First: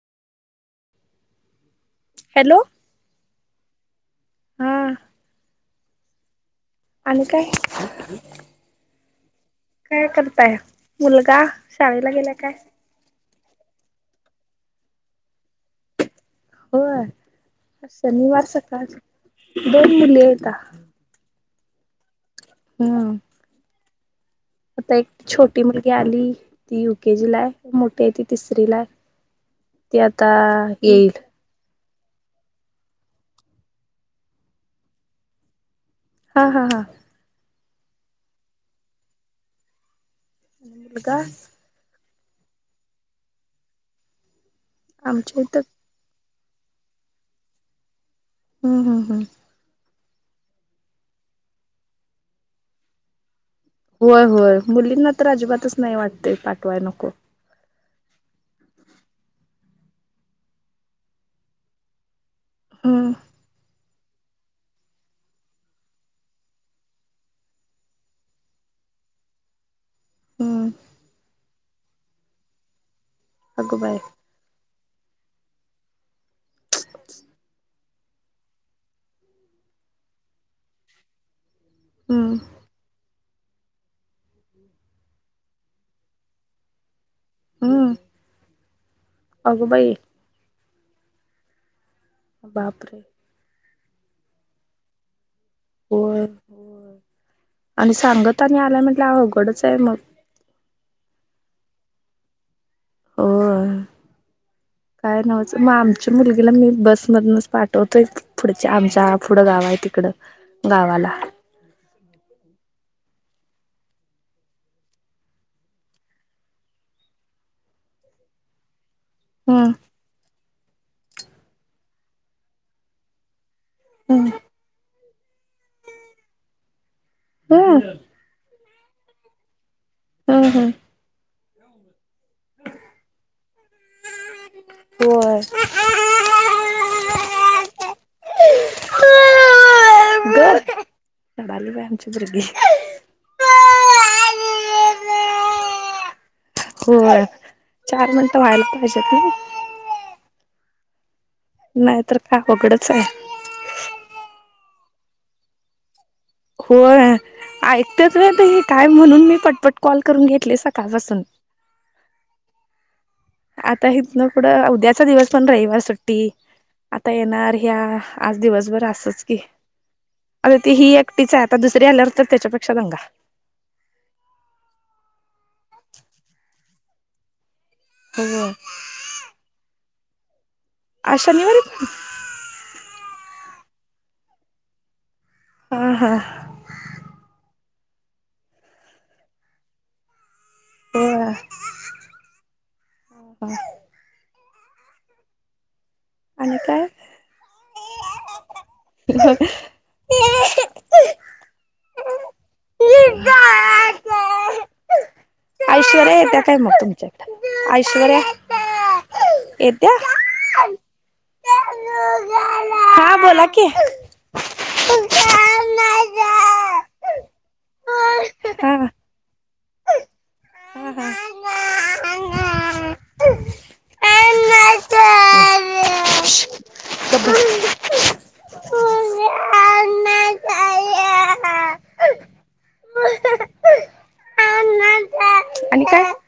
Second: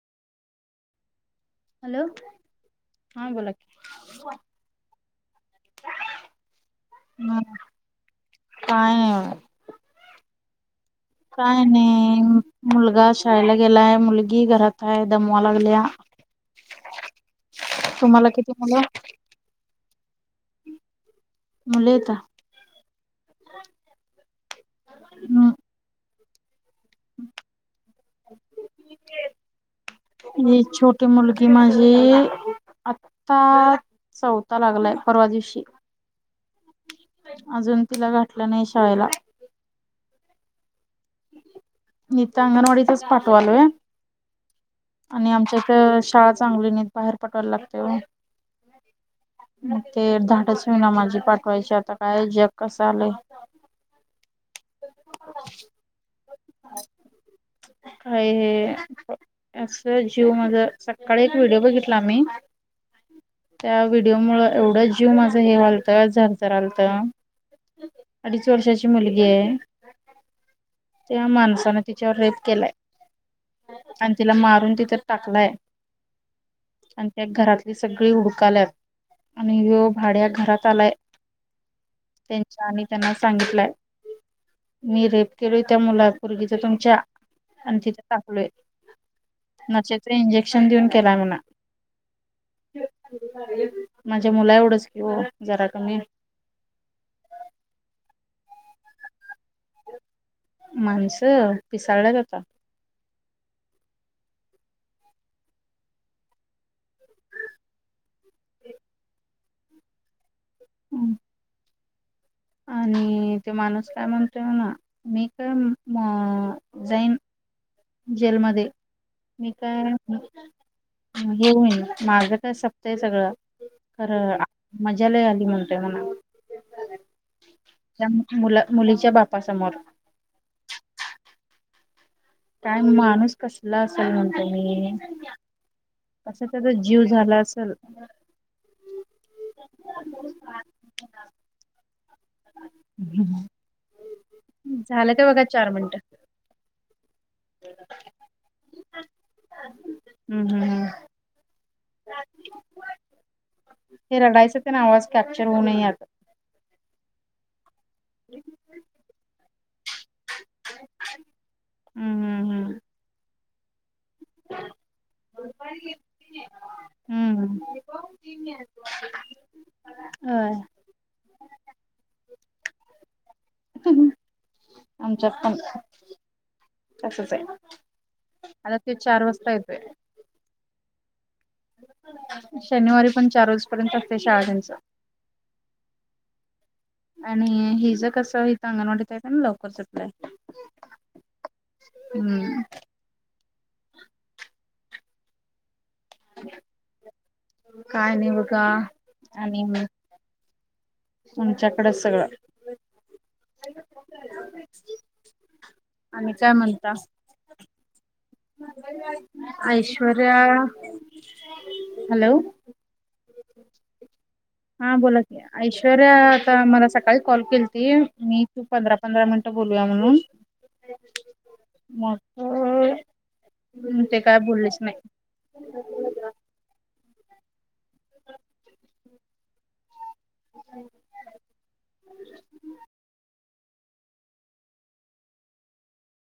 Hello, hello हा बोला क हा आणि ह काय, काय नाही काय करताय? मुलगा काय शाळेला नाही गेला काय मुलगा शाळेला गेलाय, मुल गी घरात हाय दमवा लागल्या. होय तुम्हाला शनिवार किती मुलं सकाळ ची दोन मुली हे का मुले येता हम् आता एक छोटी मुलगी आली ती युके जी लाय मोठी आहे ती तिसरी लाय ती आता येईल जी आता चौथ लागलाय परवा दिवशी हा हा हा अजून तिला गाठलं नाही शिवायला न का न तर अंगणवाडीचच पाठव आलोय आणि आमच्या इथ शाळा चांगली न बाहेर पठवायला लागते हम्म हम्म हम्म मग ते धाटच विना माझी पाठवायची आता काय जग कसं आलंय होय ते पाठवाय नको काय हे असं जीव माझ सकाळी एक व्हिडिओ बघितला आम्ही हा व्हिडिओ मुळ एवढं जीव माझं हे घलतं झरझरलत अडीच वर्षाची मुलगी आहे हम माणसान तिच्यावर रेप केलाय अगोबाई आणि तिला मारून ति टाकलाय आणि त्या घरातली सगळी हुडकाल्यात आणि व्य भाड्या घरात आलाय हम्म त्यांच्या आणि त्यांना सांगितलंय मी रेप केलो त्या मुलापुर्ग तर तुमच्या आणि हम्म तिथ टकलोय अगोबाई नक्षत्र इंजेक्शन देऊन केलाय मणा बापर माझ्या मुला एवढंच कि हो हो हो आणि सांगत आणि आला म्हटलं अवघडच आहे मग माणसं पिसाळला ज आता हो काय नव्हचं मग आमच्या मुलगीला मी बसमधूनच पाठवतोय पुढच्या आमच्या पुढं गाव आहे तिकडे गावाला आणि ते माणूस काय म्हणतो ना मी काय म जाईन जेलमध्येध्ये मी हम्म काय हेऊन माझं काय सपत आहे सगळं हम्म याला आली म्हणते म्हणा, हम्म मुलीच्या बाप समोर, हम हम, काय माणूस कसला असेल म्हणतो मी. होय असा त्याचा जीव झाला असेल, [unintelligible] झालं का बघा चार मिनटं. बर चार मिनटं व्हायला पाहिजेत ना? हम् हम् नाहीतर काय अवघडच आहे [unintelligible] आवाज कॅप्चर होऊनये हयात, होय ऐकतच होय काय म्हणून मी पटपट कॉल करून घेतले सकाळपासून, हम्म हम्म [unintelligible] आता हेतन फूड उद्याचा, दिवस पण रविवार सुट्टी, आता हम्म येणार हम्म ह्या, आज दिवसभर असच की अग, होय ती ही एकटीच आहेत. आता दुसरी आल्यावर त्याच्यापेक्षा दंगा. आमच्यात पण असचं आहे. हो आता ते चार वाजता येतंय, आ शनिवारी, [unintelligible] शनिवारी पण चार रोजपर्यंत असते, शाळा त्यांचं हा हा, आणि हि ज कसं इथं अंगणवाडीत आहे, कानी लवकरच सुटतंय. होय, [unintelligible] आणि काय काय नाही बघा [unintelligible] तुमच्या कड सगळं. [unintelligible] ऐश्वर्या आणि येत्या काय मग म्हणता तुमच्या कडं ऐश्वर्या, येत्या [unintelligible] ऐश्वर्या हॅलो [unintelligible] हा बोला कि हा बोला क ऐश्वर्या आता हा मला सकाळी कॉल केलीती, मी तू पंधरा पंधरा मिनट, बोलूया म्हणून, [unintelligible] मग हम् ते काय बोललेच नाही. [unintelligible] [unintelligible] [unintelligible] बस [unintelligible] आणि काय?